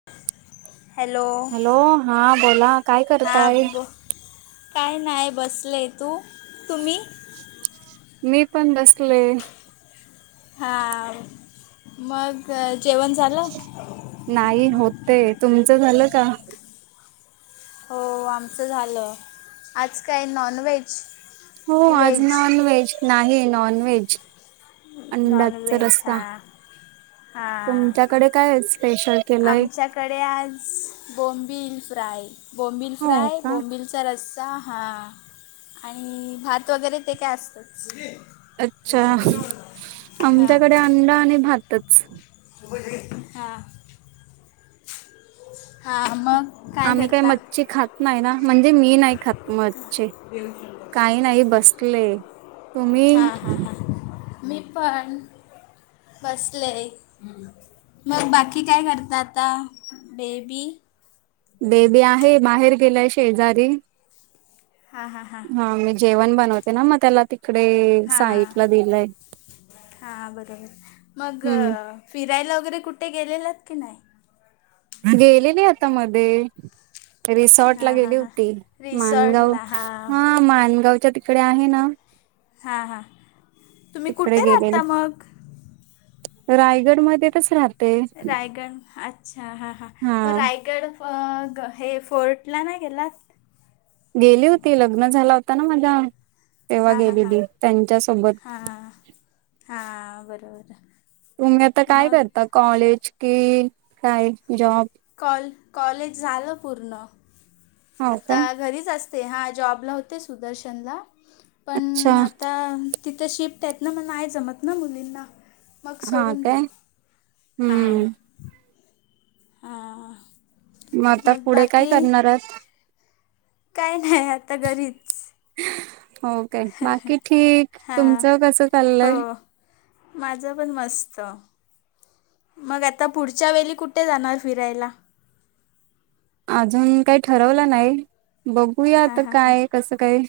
[inaudible] Hello हा बोला, काय हां करताय? ब काय नाही बसले, तू तुम्ही? मी पण बसले. हा, मग जेवण झाल? नाही होते, तुमच झाल का? हो आमच झाल. आज काय नॉनव्हेज? हो की आज व्हेज नॉनव्हेज, नाही नॉनव्हेज. अंडाचा नॉनव्हेज रस्सा. हां हां तुमच्याकडे काय आज स्पेशल केलय? कडे आज बोंम्बील फ्राय, बोंम्बील हो फ्राय का बोंम्बिल चा रस्स हा, आणि भात वगैरे ते काय असतच. अच्छा, आमच्याकडे अंडा आणि भातच हा, हा मग? आम्ही काय मच्छी खात नाही ना, म्हणजे मी नाही खात मच्छी. काही नाही बसले, तुम्ही? हां हां हां मी पण, बसले. मग बाकी काय करता आता, बेबी? बेबी आहे बाहेर गेलाय शेजारी, हां हां हां हा जेवण बनवते ना मग त्याला ते इकडे हा हा बरोबर. मग हम्म फिरायला वगैरे कुठे गेलेलात की नाय? गेलेली आता मध्ये रिसॉर्ट ला हां हां गेली हां होती. मानगाव रिसॉर्टला हां हा मानगावच्या तिकडे आहे ना हा हा. तिकडे गेलेले. रायगड मध्ये तच राह रायगड अच्छा हां हां. हा मग रायगड मग हे फोर्टला नाही गेलात? गेली होती लग्न झाला होता ना माझ्या तेव्हा हां हां हां गेलेली त्यांच्यासोबत हा बरोबर तुम्ही आता काय मग करता कॉलेज कि काय जॉब कॉल कॉलेज झाल पूर्ण. हो आता काय घरीच अस तेे हा जॉबला होते सुदर्शनला. पण अच्छा आता तिथ शिफ्ट आहेत ना, म नाही जमत ना मुलींना मग हा सोडून काय दिल हा हम्म मग आता पुढे काय करणार आहात काय नाही आता घरीच हो का बाकी ठीक हां तुमचं कस हो चाललय माझं पण मस्त मग आता पुढच्या वेळी कुठे जाणार फिरायला अजून काही ठरवलं नाही बघूया हां आता हां हां काय कसं काय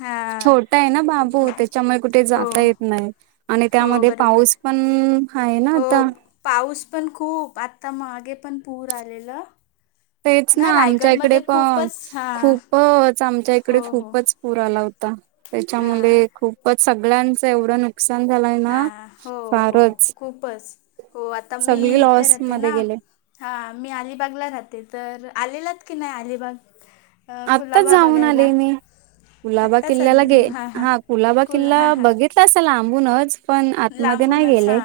हां छोटा आहे ना बाबू त्याच्यामुळे कुठे हो जाता येत नाही आणि हो त्यामध्ये बरोबर पाऊस पण आहे ना हो आता पाऊस पण खूप आत्ता मागे पण पूर आलेलं तेच ना आमच्या इकडे रायगडमध्ये पण खूपच हां खूपच आमच्या इकडे हो हो खूपच पुूर आला होता त्याच्यामुळे खूपच सगळ्यांचं एवढं नक हा हो हो खूपच हो आता मी सगळी इथे लॉस राहते मध्ये ना गेले हा मी अलिबागला राहते तर आलेलात की नाही अलिबाग अ, आत्ता कुलाबा जाऊन आले बघायला मी कुलाबा आत्ताच किल्ल्याला आले गे हां हां हा कुलाबा कुल किल्ला हां हां बघितला असेल आंबूनच पण आतमध्ये नाही लांबूनच गेले हां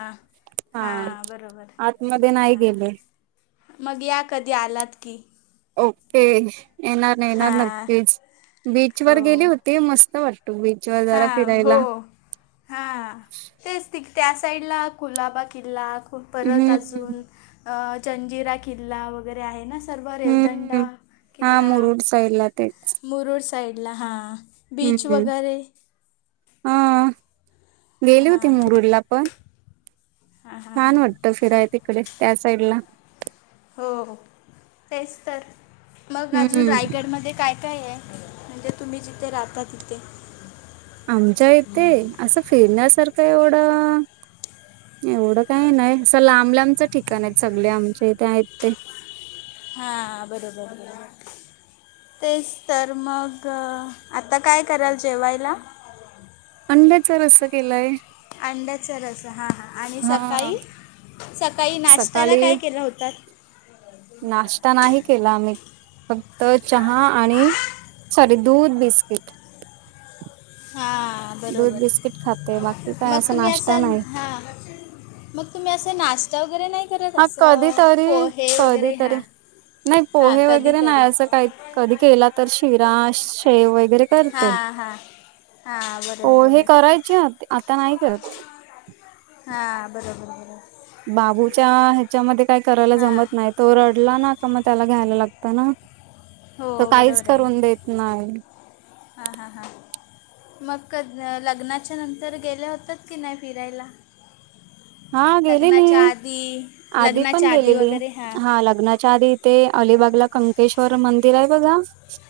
हा हां बरोबर आतमध्ये नाही हां गेले मग या कधी आलात की ओके येणार नाही येणार हां नक्कीच बीच वर गेली होते मस्त वाटतो बीच वर जरा हा फिरायला हो हा तेच त त्या साईड ला कुलाबा किल्ला खूप परत हम्म. अजून अ चंजिरा किल्ला वगैरे आहे ना सर्व हम्म रेवदंडा हा किल्ला मुरुड साईड ला ते मुरुर साईडला हा हम्म अ गेले होते हां. मुरडला पण हां, हां, हां. छान वाटत फिराय तिकडे त्या साईड ला हो तेच तर मग अजून हम्म. रायगडमध्ये काय काय आहे म्हणजे तुम्ही जिथे राहता तिथे आमच्या इथे असं फिरण्यासारखं एवढं एवढं काही नाही असं लांब लांबचं ठिकाण आहेत सगळे आमचे इथे आहेत ते हा बरोबर आहे तेच तर मग आता काय कराल जेवायला अंड्याच रस केलाय अंड्याचा रस हा हा आणि हा. सकाळी सकाळी नाश्त्याला सकाळी काय केलं होतात नाश्ता नाही केलाम्ही फक्त चहा आणि सॉारी दूध बिस्किट हां दूध बरोबर बिस्किट खाते बाकी काय मग असा तुम्ही नाश्ता असाल नाही हां मग तुम्ही असं नाश्ता वगैरे नाही करत हा कधी असं तरी पोहे कधी वगैरे तरी ह्या नाही पोहे वगैरे नाही असं काही कधी केला तर शिरा शेव वगैरे हा करते हा हां बर बर पोहे करायचे आता नाही करत हा बरोबर बरोबर बाबूच्या ह्याच्यामध्ये काय करायला हां जमत नाही तो रडला ना का मग त्याला घ्यायला लागत ना हो त काहीच करून देत नाही हा हा हा मग क लग्नाच्या नंतर गेल्या होतात की नाही फिरायला हा लग्नाच्या गेलेली आधी आधी पण लग्नाच्या आधी गेलेली वगैरे हां हा लग्नाच्या आधी ते अलिबाग ला कंकेश्वर मंदिर आहे बघा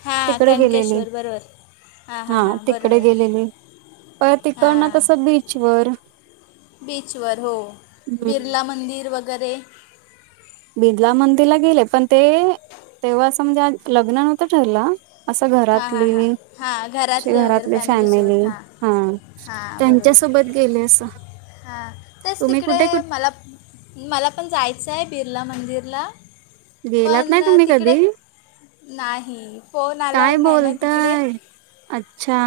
हां तिकडे गेलेली कणकेश्वर बरोबर हां हां हा हां तिकडे बरोबर गेलेली पर तिकड ना हां तसं बीचवर बीचवर हो हम्म बिर्ला मंदिर वगैरे बिदला मंदिरला गेले पण ते तेव्हा असं म्हणजे लग्न नव्हतं ठरलं असं हां हां घरातली हां हां अशी घरातले वगैरे घरातली फॅमिलीसोबत फॅमिली हां हा हां बरोबर त्यांच्यासोबत गेले असं हां तेच तुम्ही तिकडे कुठे कुठ मला मला पण जायचं आहे बिर्ला मंदिरला गेलात नाही पण तुम्ही तिकडे कधी नाही फोन काय आलावर नाही ना तिकडे बोलताय अच्छा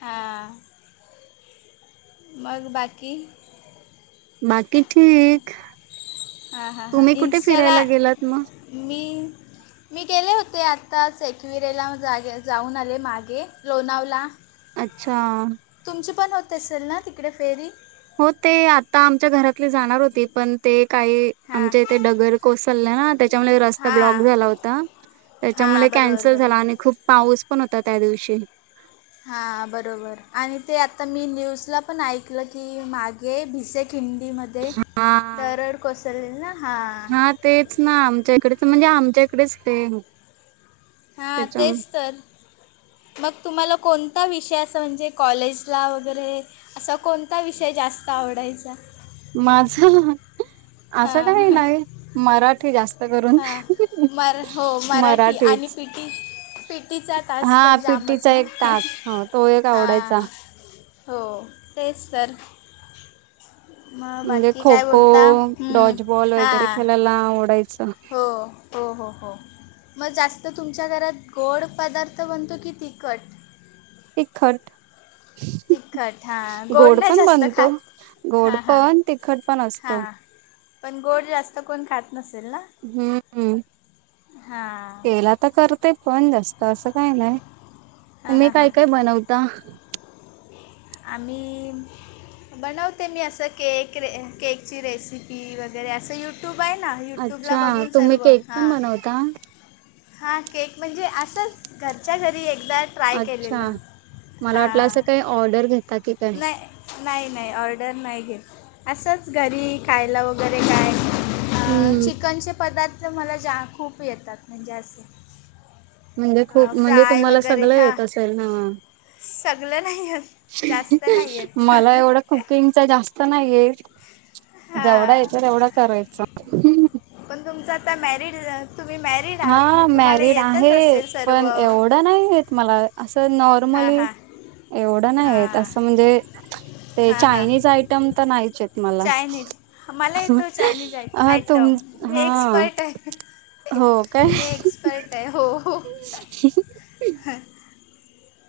हां मग बाकी बाकी ठीक हां हां हां तुम्ही कुठे इंस्टाला फिरायला गेलात मग मी मी गेले होते आत्ता सेकविरेला जागे जाऊन आले मागे लोणावला अच्छा तुमची पण होत असेल ना तिकडे फेरी हो ते आता आमच्या घरातली जाणार होती पण ते काही हां आमच्या इथे डगर कोसललं ना त्याच्यामुळे रस्ता ब्लॉक हां झाला होता त्याच्यामुळे हां बरोबर कॅन्सल झाला बरोबर आणि खूप पाऊस पण होता त्या दिवशी हा बरोबर आणि ते आता मी न्यूजला पण ऐकलं की मागे भिसे खिंडीमध्ये हा ते तरड कोसळलेल ना हां हा तेच ना आमच्या इकडेच म्हणजे आमच्याकडेच ते हा त्याच्या तेच तर मग तुम्हाला कोणता विषय असं म्हणजे कॉलेजला वगैरे असा कोणता विषय जास्त आवडायचा माझ असं काही हां नाही मराठी जास्त करून हां मर हो मराठी आणि मराठीच पी टी पीटीचा तास तर हा जामच पिटीचा ना एक तास ह तो एक हां आवडायचा हो तेच स मग बाकी काय बोलता हं, डॉचबॉल वगैरे हां खेळायला आवडायचं हो हो हो हो मग जास्त तुमच्या घरात गोड पदार्थ बनतो की तिखट एक खट तिखट हां गोड नाही पण जास्त बनत खात गोड हां हां पण तिखट पण असतो हां पण गोड जास्त कोण खात नसेल ना हम्म हम् हां केला तर करते पण जास्त असं काय नाही मी काय काय बनवता आमही बनवते मी असं केक रे केकची रेसिपी वगैरे असं यू यूट्यूब आहे ना यूट्यूबला अच्छा बघून तुम्ही सर्व केक हां पण बनवता? हा केक म्हणजे असंच घरच्या घरी एकदा ट्राय केलेलं अच्छा. मला वाटलं हां असं काही ऑर्डर घेता की काय नाही नाही नाही ऑर्डर नाही घेत असंच घरी खायला वगैरे काय अ हम्म. चिकनचे पदार्थ मला जा खूप येतात म्हणजे असे म्हणजे खूप म्हणजे फ्राय तुम्हाला सगळ येत असेल ह सगलं नाही आहेत जास्त नाही मला आहेत एवढं कुकिंगचा जास्त नाहीय जेवढा हां येत तेवढा करायचं पण तुमचं आता म्यारीड हा मॅरिड आहे असेल सर्व पण एवढं नाही मला असं हां नॉर्मली, हां एवढं नाहीय हां असं म्हणजे ते हां हां चायनीज आयटम तर नाहीच येत मला. चायनीज मला येतो चायनीज आय अ तुम आयटम मी हा, एक्सपर्ट आहे हो. काय? मी एक्सपर्ट आहे हो हो.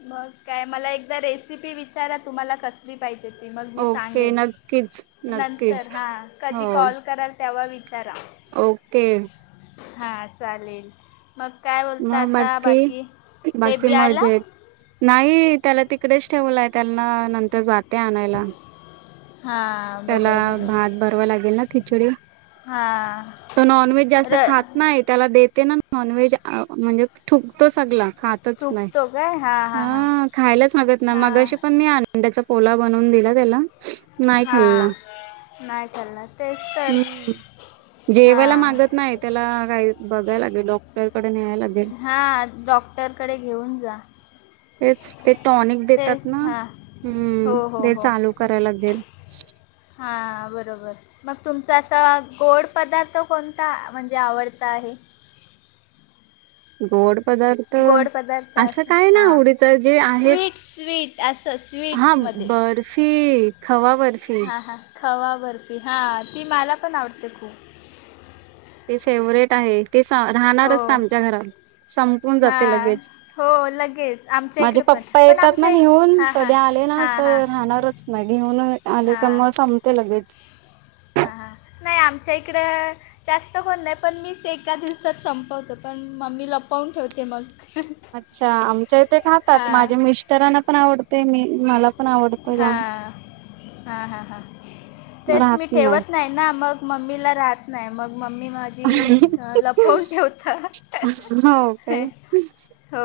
मग काय मला एकदा रेसिपी विचारा, तुम्हाला कसली [unintelligible] मग मी ओके सांगेन, नक्कीच नंतर नक्कीच हा. हो कधी कॉल कराल तेव्हा विचारा. ओके. हा चालेल. मग काय बोलता आता बाकी, बाकी बेबी आला? मजेत नाही त्याला तिकडेच ठेवलाय त्यांना, नंतर जाते आणायला. हा. त्याला भात भरवाय लागेल ना, खिचडी. हा. तो नॉन व्हेज जास्त खात नाही, त्याला देते ना नॉन व्हेज म्हणजे थुकतो सगला, खात तच नाय. थुकतो काय हां हां हां ह खायला सांगत ना, हां मगशी पण मी आण त्याचा कोला बनऊन दिला त्याला खाल्ला. हां नाही खाल्ला तेच तर हम्म जेवायला हां मागत नाहीत त्याला काही बघायला लागेल, डॉक्टरकडे न्यायला लागेल. हां डॉक्टरकडे घेऊन जा. तेच ते टॉनिक देतात तेच ना, हां हम्म हो हो ते चालू कराय लागेल. हा बरोबर. मग तुमचा असा, गोड पदार्थ कोणता म्हणजे आवडता आहे? गोड पदार्थ गोड पदार्थ असं असा काय ना हा, आवडीच जे आहेत स्वीट स्वीट. आसं हा स्वीटमध्ये, बर्फी खवा बर्फी हां हां. खवा बर्फी, हा ती मला पण आवडते खूप. ते फेवरेट आहे, ते राहणारच ना हो आमच्या घरात. संपून जाते हां लगेच हो लगेच आमच्या माझे इकडं पण पप्पा पण येतात ना आमच्या घेऊन हां हां कधी आले ना हां का हां राहणारच ना घेऊन आले हां त्यांना सांगते लगेच. हां हां नाही आमच्या इकडं जास्त कोण नाही पण मीच एका दिवसात संपवतो पण मग मी लपवून ठेवते मग. अच्छा! आमच्या इथे खातात हां माझ्या मिस्टरांना पण आवड ते मी मला पण आवडतो जाम. हां हां हां हां तेच मी ठेवत नाही ना मग मम्मीला राहत नाही मग मम्मी माझी लपवून ठेवतां हो का. हो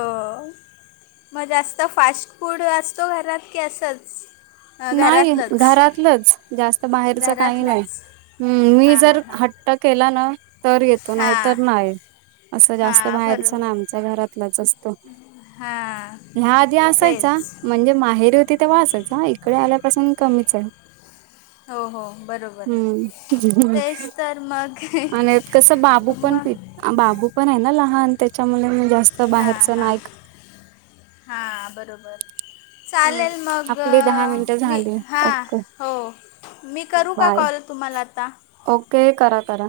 मग जास्त फास्ट फूड असतो घरात की असंच अ, नाही घरातलंच घरातलंच जास्त बाहेरच काही नाही घरातलंच मी हां हां जर हां हट केला ना तर येतो नाही हां तर नाही असं जास्त हां बाहेरच नाय बरोबर आमच्या घरातलच असतो हां ह्या आधी तेच असायचा म्हणजे माहेरी होती तर आसायचा इकडे आल्यापासून कमीच आहे. हो हो बरोबर हम्म तेच तर मग आणि कस बाबू पण फि मग बाबू पण आहे ना लहान त्याच्यामुळे मी जास्त बाहेरच नाय खात हा बरोबर हम्म. चालेल मग आपली दहा मिनिटं मी झाली हां ओके हो मी करू का बाय कॉल तुम्हाला आता? ओके करा करा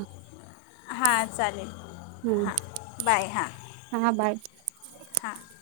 हां चालेल हां बाय हां हम्म हा बाय. हां.